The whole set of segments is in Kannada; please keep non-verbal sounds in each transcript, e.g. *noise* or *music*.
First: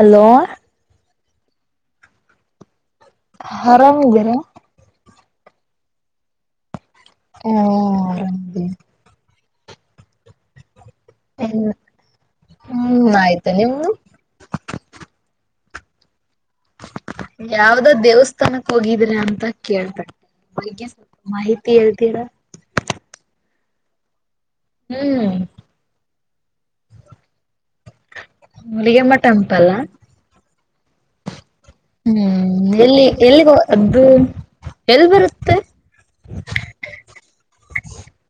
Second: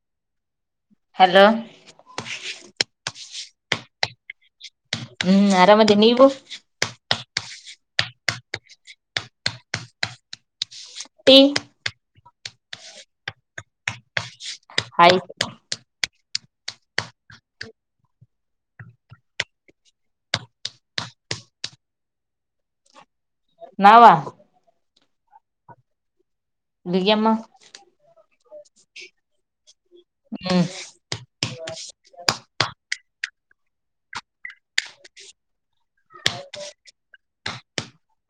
ಹಲೋ ಹಲೋ ಆರಾಮಿದ್ದೀರಾ? ಹು ಆರಾಮದೇ ನೀವು? ಹು ಆರಾಮಿದೇವಿ ಟಿ. ಹು ಹು ಆಯ್ತು ನೀಮ್ಮದು. ಆಯ್ತು. ಯಾವ್ದೋ ದೇವಸ್ಥಾನಕ್ಕೆ ಹೋಗಿದ್ರ ಅಂತ ಕೇಳ್ತಾರೆಗ *unintelligible* *unintelligible* ನಾವ ಹ್ಮ್ *unintelligible* *unintelligible* ಹ್ಮ್ *unintelligible* ಹ್ಮ್ ಎಲ್ಲಿ ಎಲ್ಲಿ ಎಲ್ಲಿ ಬರುತ್ತೆ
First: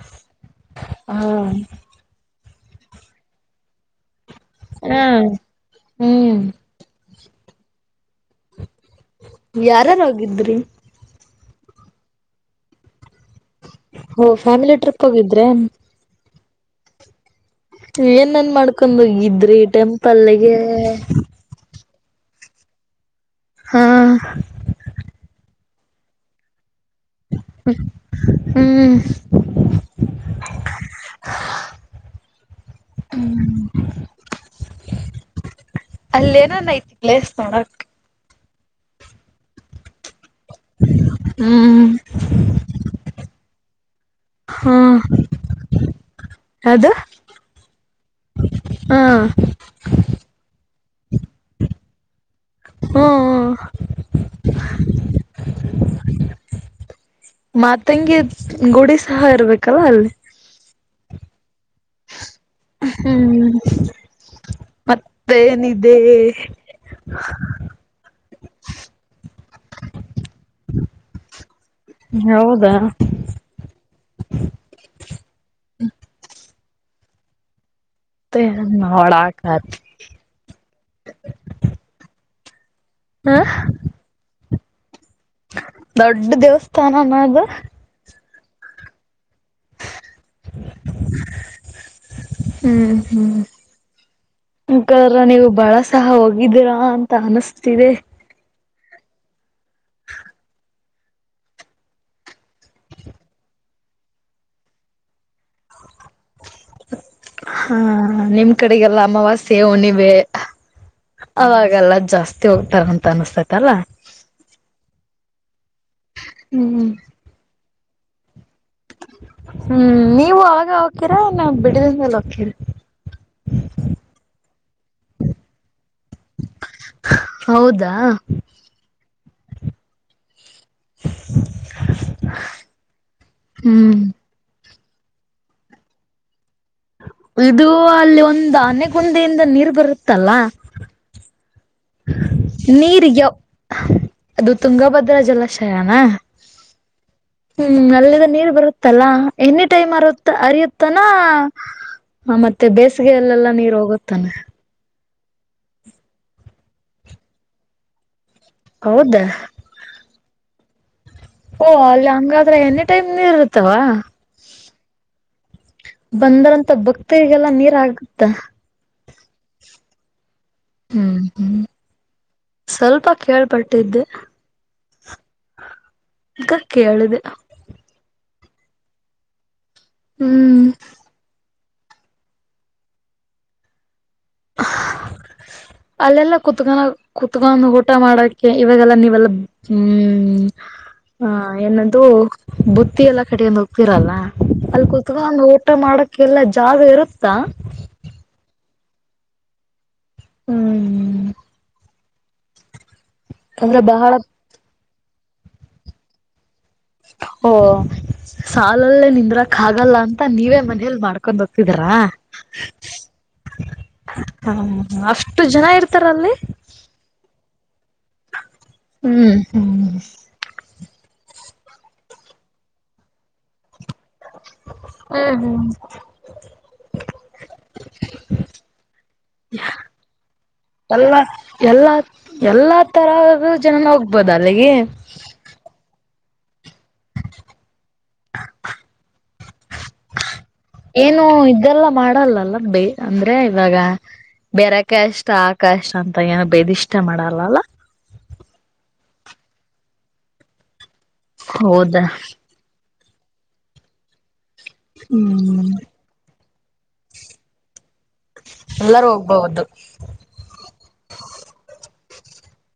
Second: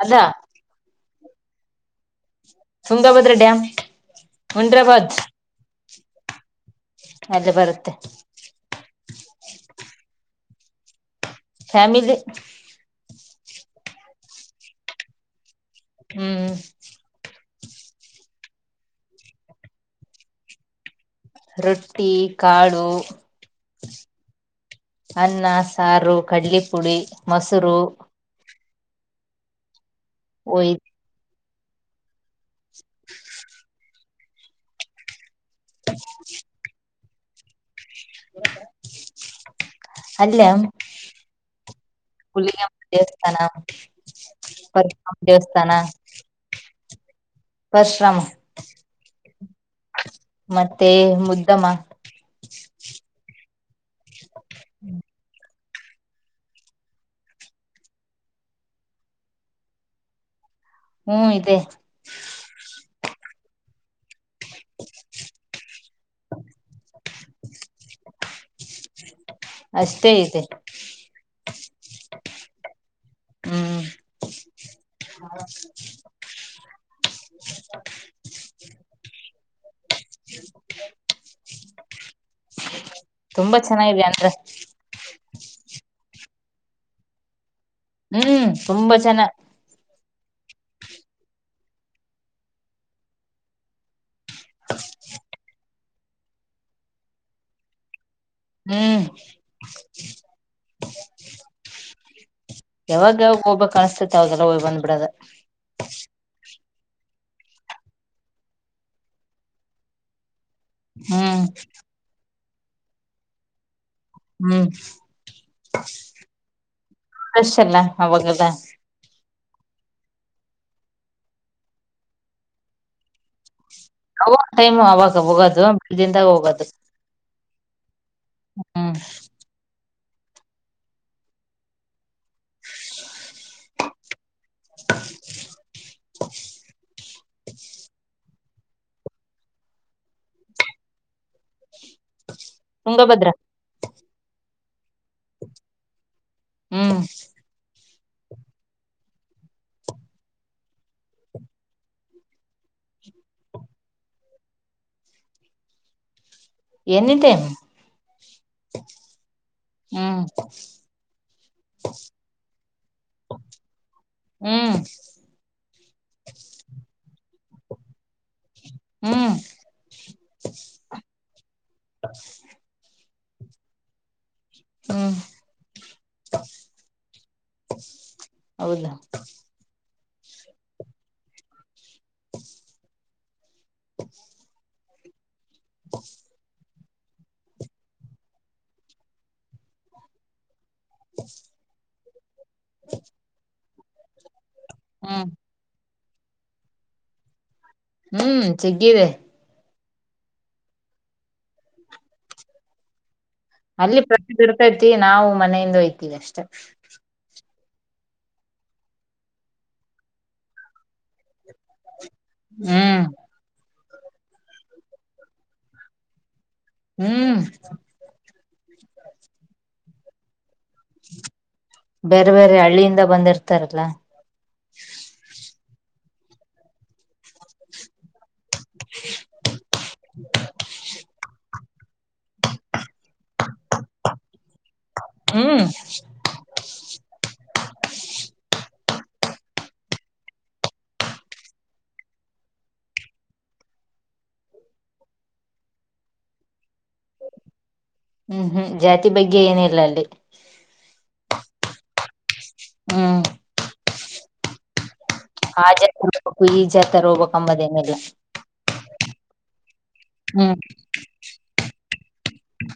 ಅದಾ ಹಾ ತುಂಗಭದ್ರ ಡ್ಯಾಮ್ ಹಾ ಮುಂಡ್ರಾಬಾದ್ ಹ್ಮ್ ಅಲ್ಲೇ ಬರುತ್ತೆ ಯಾರಾರ ಹೋಗಿದ್ರಿ ಫ್ಯಾಮಿಲಿ ಹೋ ಫ್ಯಾಮಿಲಿ ಟ್ರಿಪ್ ಹೋಗಿದ್ರಾ ಹ್ಮ್ ಏನೇನ್ ಮಾಡ್ಕೊಂಡ್ ಹೋಗಿದ್ರಿ ಟೆಂಪಲ್ ಗೆ ರೊಟ್ಟಿ ಕಾಳು ಹಾ ಅನ್ನ ಸಾರು ಕಡ್ಲಿ ಪುಡಿ ಹ್ಮ ಮೊಸರು ಹ್ಮ್ *inaudible* ಹ್ಮ್ ಅಲ್ಲೇ ಏನನ್ ಐತಿ ಪ್ಲೇಸ್ ನೋಡಕ *inaudible* ಅಲ್ಲೇ ಹ್ಮ್ *inaudible* ಪರಶುರಾಮ ದೇವಸ್ಥಾನ *inaudible* ಪಶ್ರಾಮ ಹಾ ಮತ್ತೆ ಮುದ್ದಮ್ಮ ಹ್ಮ್ ಹ್ಮ ಮಾತಂಗಿ ಗುಡಿ ಸಹ ಇರ್ಬೇಕಲ್ಲ ಅಲ್ಲಿ ಹ್ಮ್ ಇದೆ ಹ್ಮ್ ಮತ್ತೇನಿದೆ ಅಷ್ಟೇ ಐತೆ ಹೌದಾ ಹ್ಮ್ *unintelligible* *inaudible* *unintelligible* ಹ್ಮ ಹ ತುಂಬಾ ಚೆನ್ನಾಗಿ ಅಂದ್ರೆ ದೊಡ್ಡ ದೇವಸ್ಥಾನನದು ಹ್ಮ್ ತುಂಬಾ *unintelligible* ಹ್ಮ್ ಹ್ಮ್ ಊಂಕ್ಕ ನೀವು ಬಹಳ ಸಹ ಹೋಗಿದೀರಾ ಅಂತ ಅನುಸ್ತಿದೆ. ಹ್ಮ್ ಯಾವಾಗ್ ಯಾವಾಗ್ ಹೋಬೇಕಸ್ತತೆ ಅವಾಗೆಲ್ಲ ಹೋಯ್ ಬಂದ್ಬಿಡದೆ. ಹಾಂ ನಿಮ್ ಕಡೆಗೆಲ್ಲ ಅಮಾವಾಸ್ಯೆ ಹುಣ್ಣಿಮೆ ಹ್ಮ್ ಅವಾಗೆಲ್ಲ ಜಾಸ್ತಿ ಹೋಗ್ತಾರಂತ ಅನಿಸ್ತೈತಲ್ಲ ಹ್ಮ್ ಹ್ಮ್ ಅಷ್ಟೆಲ್ಲಾ ಅವಾಗದ. ಹ್ಮ್ ನೀವು ಅವಾಗ ಹೋಕಿರ ನಾ ಬಿಡುವಿನ್ ಮೇಲ್ ಹೋಕಿರ? ಅವ ಟೈಮ್ ಅವಾಗ ಹೋಗದು ಬಿಡುದಿನ್ದಾಗ್ ಹೋಗದು. ಹೌದಾ ಹ್ಮ್ ಹ್ಮ್ *inaudible* ಇದು ಅಲ್ಲಿ ಒಂದ್ ಆನೆ ಗೊಂದಿಯಿಂದ ನೀರ್ ಬರುತ್ತಲ್ಲ ನೀರಿಗ್ಯೊ ತುಂಗಭದ್ರ ಅದು ತುಂಗಭದ್ರಾ ಜಲಾಶಯನಾ? ಹ್ಮ್ ಹ್ಮ್ ಅಲ್ಲಿದ ನೀರು ಬರುತ್ ತ್ತಲ್ಲಾ ಎನಿ ಟೈಮ್ ಅರುತ್ ಅರಿಯುತ್ತನಾ? ಹಾಂ ಮತ್ತೆ ಬೇಸಿಗೆಯಲ್ಲೆಲ್ಲಾ ನೀರ್ ಹೋಗುತಾನೆ? Any time. ಹೌದಾ? ಹ್ಮ್ ಓ ಅಲ್ ಹಂಗಾದ್ರೆ ಎನಿ ಟೈಮ್ ನೀರ್ ಇರುತ್ತಾವ? ಹ್ಮ್ ಬಂದರಂತ ಭಕ್ತರಿಗೆಲ್ಲಾ ನೀರ್ ಆಗುತ್ತ? ಹ್ಮ್ ಹ್ಮ್ ಹ್ಮ್ ಸ್ವಲ್ಪ ಕೇಳ್ಪಟ್ಟಿದ್ದೆ. ಹ್ಮ್ ಈಗ ಕೇಳಿದೆ. ಹೌದಾ? ಹ್ಮ್ ಹ್ಮ್ *inaudible* ಅಲ್ಲೆಲ್ಲ ಕೂತ್ಕಣವ್ ಕುತ್ಕೊಂಡ್ ಊಟ ಮಾಡಕೆ ಇವಾಗೆಲ್ಲಾ ನೀವೆಲ್ಲ ಹ್ಮ್ ಹಾಂ ಏನದು ಬುತ್ತಿ ಎಲ್ಲಾ ಕಟಿಕ್ಯಂಡ್ ಹೋಗ್ತಿರಲ್ಲ ಅಲ್ ಹ್ಮ್ ಕುತ್ಕೊಂಡ್ ಊಟ ಮಾಡಕ್ಕೆಲ್ಲ ಜಾಗ ಇರುತ್ತಾ? ಹ್ಮ್ ಚಗ್ಗಿದೆ. ಹ್ಮ್ ಅಂದ್ರೆ ಅಲ್ಲಿ ಬಹಳ ಪ್ರತಿ ದೊರುಕೈತಿ ನಾವು ಮನೆಯಿಂದ ಹೊಯ್ತೀವ್ ಅಷ್ಟೇ. ಓ ಸಾಲಲ್ಲೇ ನಿಂದ್ರಕ್ ಆಗಲ್ಲ ಅಂತ ನೀವೇ ಮನೇಲಿ ಮಾಡ್ಕೊಂಡ್ ಹೋಗ್ತಿದರಾ? ಹ್ಮ್ ಹಾಂ ಅಷ್ಟು ಜನ ಇರ್ತಾರಲ್ಲಿ. ಹ್ಮ್ ಹ್ಮ್ ಹ್ಮ್ ಬೇರೆ ಬೇರೆ ಹಳ್ಳಿಯಿಂದ ಬಂದಿರ್ತಾರಲ್ಲ ಹ್ಮ್ ಹ್ಮ್ ಅಲ್ಲ ಎಲ್ಲ ಎಲ್ಲಾ ತರದ ಜನ ಹೋಗ್ಬೋದ ಅಲ್ಲಿಗೆ ಹ್ಮ್ *inaudible* ಏನು ಇದೆಲ್ಲ ಮಾಡಲ್ಲಲ್ಲ ಬೇ ಅಂದ್ರೆ ಇವಾಗ ಬೇರೆಕಷ್ಟ ಆ ಕಷ್ ಅಂತ ಏನ ಬೇದಿಷ್ಟ ಮಾಡಲ್ಲಲ್ಲ ಹ್ಮ್ ಹ್ಮ್ ಜಾತಿ ಬಗ್ಗೆ ಏನಿಲ್ಲ ಅಲ್ಲಿ ಹೌದಾ ಹ್ಮ್ ಹಾ ಹ್ಮ್ ಜಾತರ್ ಹೋಗ್ಬೇಕ್ ಇ ಜಾತೆರ್ ಹೋಗ್ಬೇಕು ಅಂಬಾದ್ ಏನ್ ಇಲ್ಲ ಎಲ್ಲರೂ ಹೋಗ್ಬಹುದು ಹ್ಮ್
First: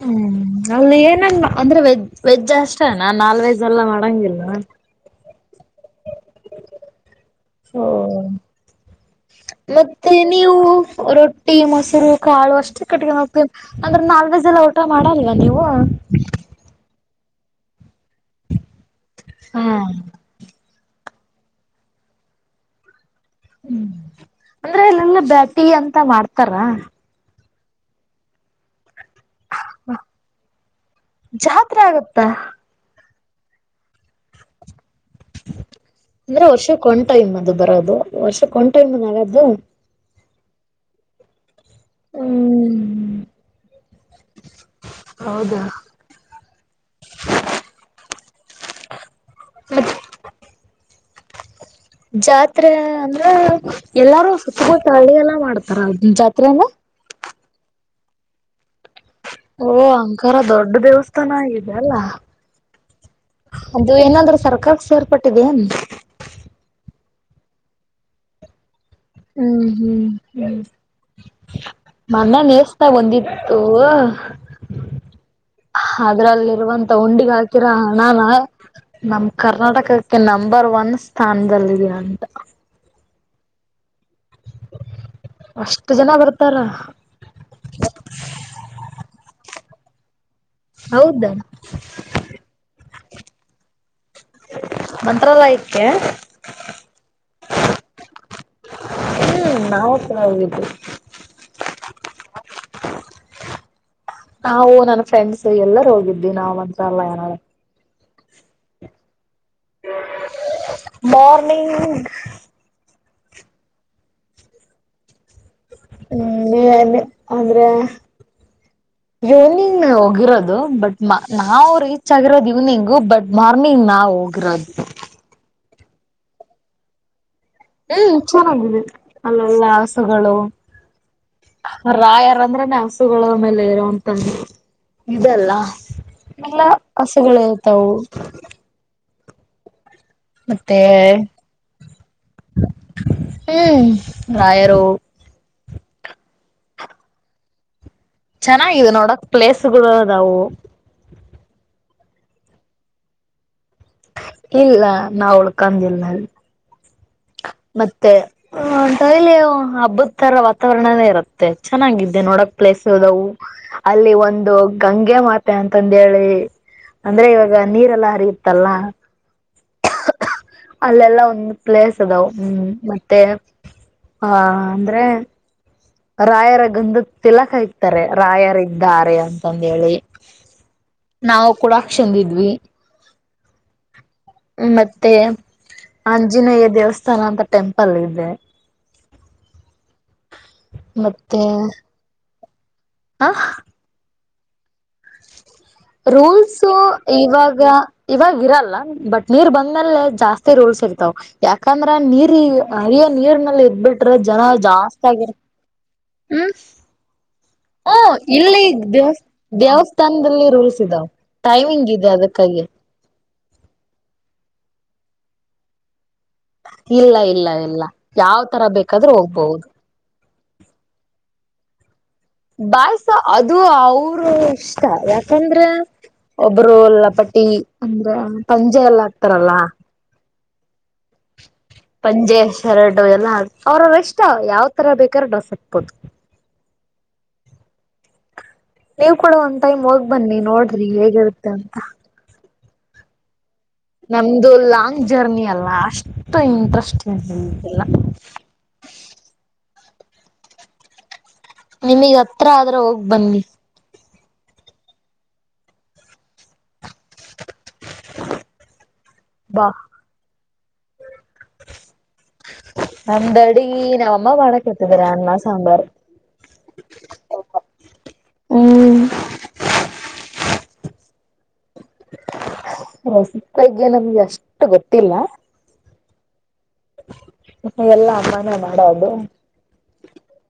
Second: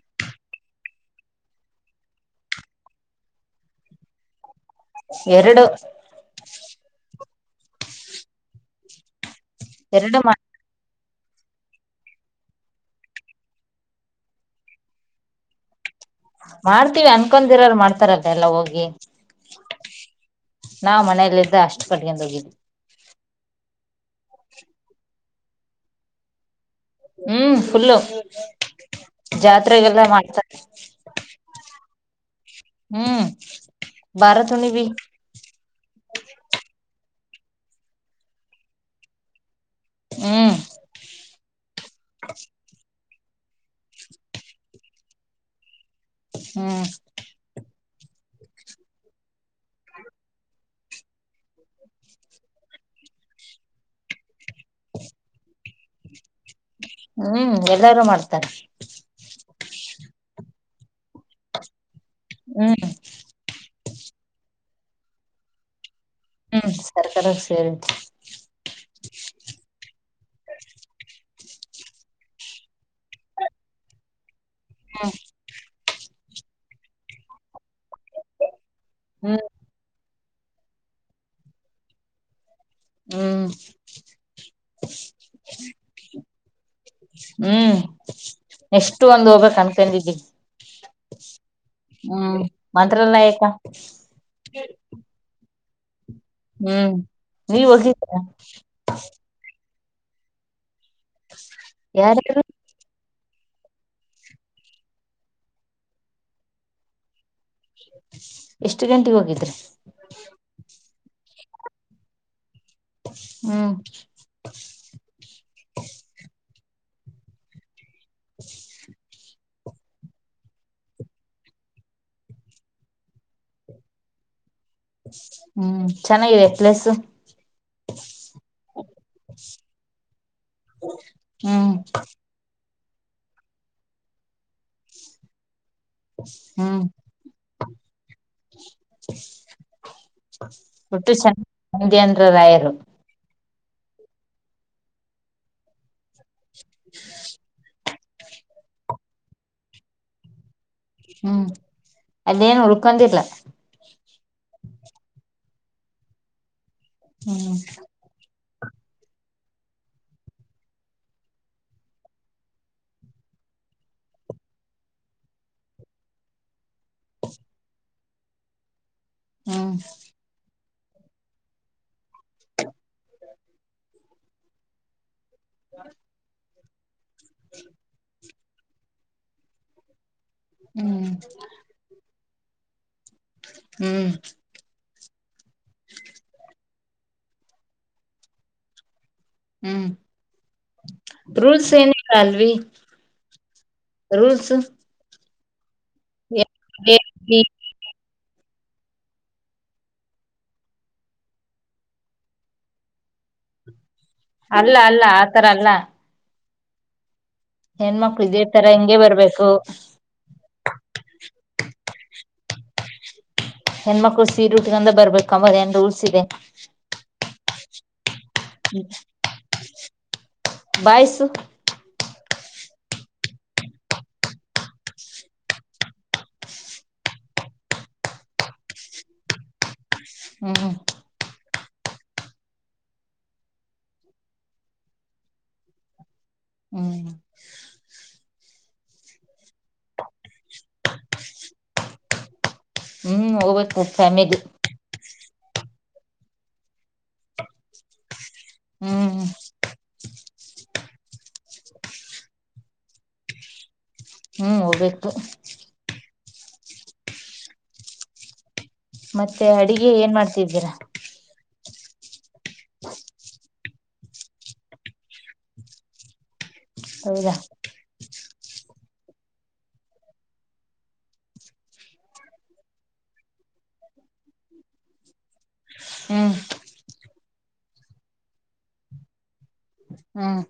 ಹ್ಮ ಅಲ್ಲಿ ಏನನ್ ಅಂದ್ರೆ ವೆಜ್ ವೆಜ್ ಅಷ್ಟೇನಾ ನಾನ್ ವೆಜ್ ಎಲ್ಲಾ ಮಾಡಂಗಿಲ್ಲ ಎರಡು ಹೊ ಮತ್ತೆ ಎರಡು ಮಾಡ ನೀವು ರೊಟ್ಟಿ ಮೊಸರು ಕಾಳು ಅಷ್ಟು *unintelligible* ಕಟ್ಟಕತ ಅಂದ್ರ ನಾಲ್ವೇ ಜಲ ಊಟ ಮಾಡಲ್ವಾ ನೀವು ಮಾಡ್ತೀವಿ ಅನ್ಕೊಂಡಿರೋರು ಮಾಡ್ತಾರಲ್ಲ ಎಲ್ಲ ಹೋಗಿ ಹಾ ನಾವ್ ಮನೆಲಿಂದ ಅಷ್ಟ್ ಕಟ್ಕೊಂಡ್ ಹೋಗಿದ್ ಹ್ಮ್ ಅಂದ್ರೆ *unintelligible* ಎಲ್ಲಂದ ಬ್ಯಾಟಿ ಅಂತ ಮಾಡ್ತಾರ ಹ್ಮ್ ಫುಲ್ಲು ಜ ತ್ರೆ ಗೆಲ್ಲ ಮಾಡ್ತಾರೆ ಜಾತ್ರೆ ಆಗತ್ತಾ ಹ್ಮ್ ಬಾರತ್ ಹುಣಬಿ ಅಂದ್ರೆ ವರ್ಷಕ್ಕೆ ಒಂದ್ ಟೈಮ್ ಅದು ಬರೋದು ವರ್ಷಕ್ಕೆ ಒಂದ್ ಟೈಮ್ ಅ ಆಗೋದು ಹ್ಮ್ ಹ್ಮ್ ಹೌದಾ ಹ್ಮ್ ಹೌದು *inaudible* ಜಾತ್ರೆ ಅಂದ್ರೆ ಎಲ್ಲಾರೂ ಸುತ್ತಮುತ್ತ ಹಳ್ಳಿ ಎಲ್ಲ ಮಾಡ್ತಾರ ಜಾತ್ರೆಯನ ಹ್ಮ್ ಎಲ್ಲಾರೂ ಮಾಡ್ತಾರೆ ಓ ಅಂಕಾರ ದೊಡ್ ದೇವಸ್ಥಾನ ಆಗಿದೆ ಅಲ್ಲ ಹ್ಮ್ ಅದು ಏನಾದ್ರೂ ಸರ್ಕಾರಾಕ್ ಸೇರ್ಪಟ್ಟಿದೆ ಎನ್ ಹ್ಮ್ ಸರ್ಕಾರಾಕ್ ಸೇರಿದೆ ಹ್ಮ್ ಹ್ಮ್ ಹ್ಮ್ ಮನ್ನ ನೆಸ್ತಾ ಒಂದಿತ್ತು ಹಾ ಅದ್ರಲ್ಲಿರುವಂತ ಉಂಡಿಗ್ ಹಾಕಿರ ಹಣನ ನಮ್ ಹ್ಮ್ ಕರ್ನಾಟಕ ಕೆ ನಂಬರ್ ಒನ್ ಸ್ಥಾನದಲ್ಲಿದೆ ಅಂತ ಹ್ಮ್ ಅಷ್ಟು ಜನ ಬರ್ತಾರ ಹ್ಮ್ ನೆಷ್ಟು ಒಂದು ಹೋಗ್ಬೇಕ್ ಅನ್ಕೊಂಡಿದ್ದೀವಿ ಹೌದಾ ಹ್ಮ ಮಂತ್ರಾಲಯಕ ಮಂತ್ರಾಲಯಕ್ಕೆ ಹ್ಮ ನೀವ ಹೋಗಿದ್ರ ಹ್ಮ ನಾವು ಕೂಡ ಹೋಗಿದ್ವಿ. ಯಾರಾರು ನಾವು ನನ್ ಫ್ರೆಂಡ್ಸ್ ಎಲ್ಲರ ಹೋಗಿದ್ದಿವಿ ನಾವ್ ಅಂತ್ರ ಅಲ್ಲ ಏನಾದ ಎಷ್ಟ ಗಂಟೆಗ ಹೋಗಿದ್ರ. ಮಾರ್ನಿಂಗ್ ಹ್ಮ ಹ್ಮ ಏನೇ ಅಂದ್ರೆ ಇವ್ನಿಂಗ್ ಹೋಗಿರೋದು ಬಟ್ ನಾವು ರೀಚ್ ಆಗಿರೋದು ಇವ್ನಿಂಗು ಬಟ್ ಮಾರ್ನಿಂಗ್ ನಾವ ಹೋಗಿರೋದ. ಹ್ಮ ಚೆನ್ನಾಗಿದೆ ಪ್ಲೇಸ್. ಹ್ಮ ಚನ್ನಾಗಿದೆ ಅಲ್ಲೆಲ್ಲ ಹಸುಗಳು ಹ್ಮ್ ರಾಯಾರ ಅಂದ್ರನೆ ಹಸುಗಳ ಮೇಲೆ ಇರುವೋಂತ ಇದೆಲ್ಲ ಎಲ್ಲ ಹ್ಮ್ ಹಸುಗಳ ಇರ್ತವು. ಮತ್ತೆ ಟ್ಟು ಸಂಡೆ ಅಂದ್ರು ರಾಯರು ಹ್ಮ ರಾಯರು *inaudible* ಚೆನ್ನಾಗಿದೆ ನೋಡಕ್ ಪ್ಲೇಸ್ ಗಳು ಅದವು. ಹ್ಮ ಅದೇನ ಉಳ್ಕೊಂಡ ಇಲ್ಲ. ಇಲ್ಲ ನಾ ಉಳ್ಕಂದಿಲ್ಲ ಹ್ಮ ಮತ್ತೆ ಹಾ ಡೈಲಿ ಹಬ್ಬದ ತರ ವಾತಾವರಣನೇ ಇರುತ್ತೆ ಚೆನ್ನಾಗಿದ್ದೆ ನೋಡಕ್ ಪ್ಲೇಸ್ ಇದವು. ಅಲ್ಲಿ ಒಂದು ಗಂಗೆ ಮಾತೆ ಅಂತಂದ ಹೇಳಿ ಅಂದ್ರೆ ಇವಾಗ ನೀರೆಲ್ಲಾ ಹರಿಯುತ್ತಲ್ಲ. ಹ್ಮ ಅಲ್ಲೆಲ್ಲ ಒಂದ ಪ್ಲೇಸ್ ಅದಾವ ಹ್ಮ ಮತ್ತೆ ಹಾ ಅಂದ್ರೆ *inaudible* ರಾಯರ ಗಂದದ ತಿಲಕ ಇಕ್ತಾರೆ ರಾಯರ ಇದ್ದಾರೆ ಅಂತಂದ ಹೇಳಿ ಹ್ಮ ಬಂದಿದ್ವಿ ಹ್ಮ ಮತ್ತೆ ಆಂಜನೇಯ ದೇವಸ್ಥಾನ ಅಂತ ಟೆಂಪಲ್ ಇದೆ. ಹ್ಮ ಮತ್ತೆ ರೂಲ್ಸ್ ಏನಿಲ್ಲಾ ಅಲ್ವಿ ಹ ರೂಲ್ಸ್ ರೂಲ್ಸು ಇವಾಗ ಇವಾಗ ಇರಲ್ಲ ಬಟ್ ನೀರ್ ಬಂದ ಮೇಲೆ ಜಾಸ್ತಿ ರೂಲ್ಸ್ ಇರ್ತಾವ. ಯಾಕಂದ್ರ ನೀರ್ ಅರಿಯ ನೀರ್ನಲ್ಲಿ ಇದಬಿಟ್ರ ಜನ ಅಲ್ಲ ಅಲ್ಲ ಜಾಸ್ತಿ ಆಗಿರ್ ಆತರ ಅಲ್ಲ ಹ್ಮ ಹಾ ಹೆಣ್ಮಕ್ಳು ಇದೇ ಇಲ್ಲಿ ತರ ಹಿಂಗೆ ದೇವ ಬರ್ಬೇಕು ದೇವಸ್ಥಾನದಲ್ಲಿ ರೋಲ್ಸಿದಾವ ಟೈಮಿಂಗ್ ಇದೆ ಅದಕ್ಕಾಗಿ ಹೆಣ್ಮಕ್ಳು ಸೀರೆ ಉಟ್ಟಗಂದ ಬರ್ಬೇಕ ಅನ್ನೋದ ರೂಲ್ಸ್ ಇದೆ. ಇಲ್ಲ ಇಲ್ಲ ಇಲ್ಲ ಯಾವ ತರ ಬೇಕಾದ್ರೂ ಹೋಗ್ಬಹುದು ಬಾಯ್ಸ್. ಬಾಯ್ಸ ಅದು ಅವರು ಇಷ್ಟ ಯಾಕಂದ್ರೆ. ಒಬ್ರು ಲಪಟಿ ಅಂದ್ರೆ ಪಂಜೆ ಎಲ್ಲ ಆಕ್ತಾರಲ್ಲ. ಹಮ. ಪಂಜೆ ಶರಟು ಎಲ್ಲಾ ಹಾಕ್ ಅವ್ರ ಇಷ್ಟ ಯಾವ್ ತರ ಬೇಕಾದಾರ ಡ್ರೆಸ್ ಹಾಕ್ಬೋದು. ಹ್ಮ್. ನೀವ್ ಕೂಡ ಒಂದ್ ಟೈಮ್ ಹೋಗ್ ಬನ್ನಿ ನೋಡ್ರಿ ಹೇಗಿರುತ್ತೆ ಅಂತ. ಹ್ಮ್ ಹೋಗತ್ತೆ. ನಮ್ದು ಲಾಂಗ್ ಜರ್ನಿ ಅಲ್ಲ ಅಷ್ಟು ಇಂಟ್ರಸ್ಟಿಂಗ್ *unintelligible* ಹ್ಮ್. ನಿಮಗ ಹತ್ರ ಆದ್ರ ಹೋಗ್ ಬನ್ನಿ. ಹ್ಮ್ ಹೋಗ್ಬೇಕು. *inaudible* ಮತ್ತೆ ಬಾ ಅಡಗೆ ಏನ್ ಮಾಡ್ತಿದ್ದೀರಾ. *inaudible* ನಮ್ದ ಅಡಿಗಿ ನಮ್ಮ ಅಮ್ಮ ಮಾಡಕ್ ಇತಿದಾರ ಅನ್ನ ಸಾಂಬಾರ. ಹೌದಾ. ಹ್ಮ್. ರಸಿಪೈಗೆ ನಮ್ಗೆ ಅಷ್ಟು ಗೊತ್ತಿಲ್ಲ. ಹ್ಮ್ ವಟ್ಟ ಎಲ್ಲ ಅಮ್ಮಾನೇ ಮಾಡೋದು. ಹ್ಮ್.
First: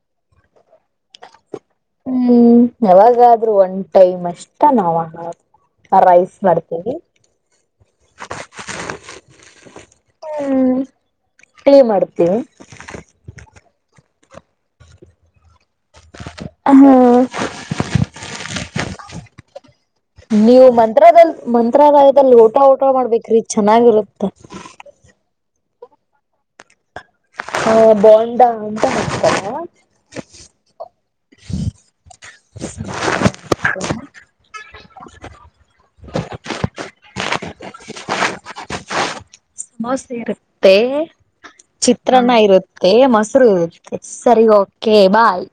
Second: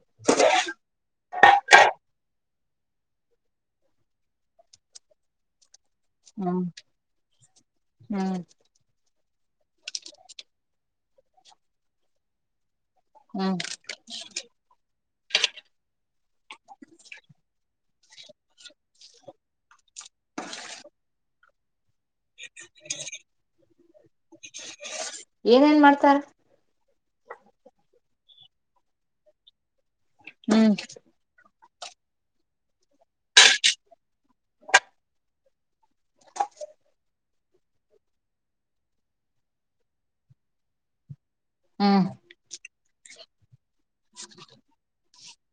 ಹ್ಮ್ ಯಾವಾಗಾದ್ರೂ ಒನ್ ಟೈಮ್ ಅಷ್ಟ ನಾವ. ಹ ರೈಸ್ ಹ್ಮ್ ಮಾಡ್ತೀವಿ. ಹ್ಮ್ ಹ್ಮ ಟೀ ಮಾಡ್ತೀವಿ. ಹ್ಮ್ ಹ. ನೀವು ಮಂತ್ರಲಯದ ಮಂತ್ರಾಲಯದಲ್ಲಿ ಊಟ ಊಟ ಮಾಡ್ಬೇಕ್ರಿ ಚೆನ್ನಾಗಿರುತ್ತ. ಏನೆನ್ ಮಾಡ್ತಾರ. ಹ ಬೋಂಡಾ ಅಂತ ಹೇಳ್ತರ. ಹ್ಮ್. ಸಮೋಸ ಇರುತ್ತೆ ಹ್ಮ್ ಚಿತ್ರನ್ನ ಇರು ತ್ತೆ ಮೊಸರು ಇರತ್ತೆ ಸರಿ ಓಕೆ ಬಾಯ್.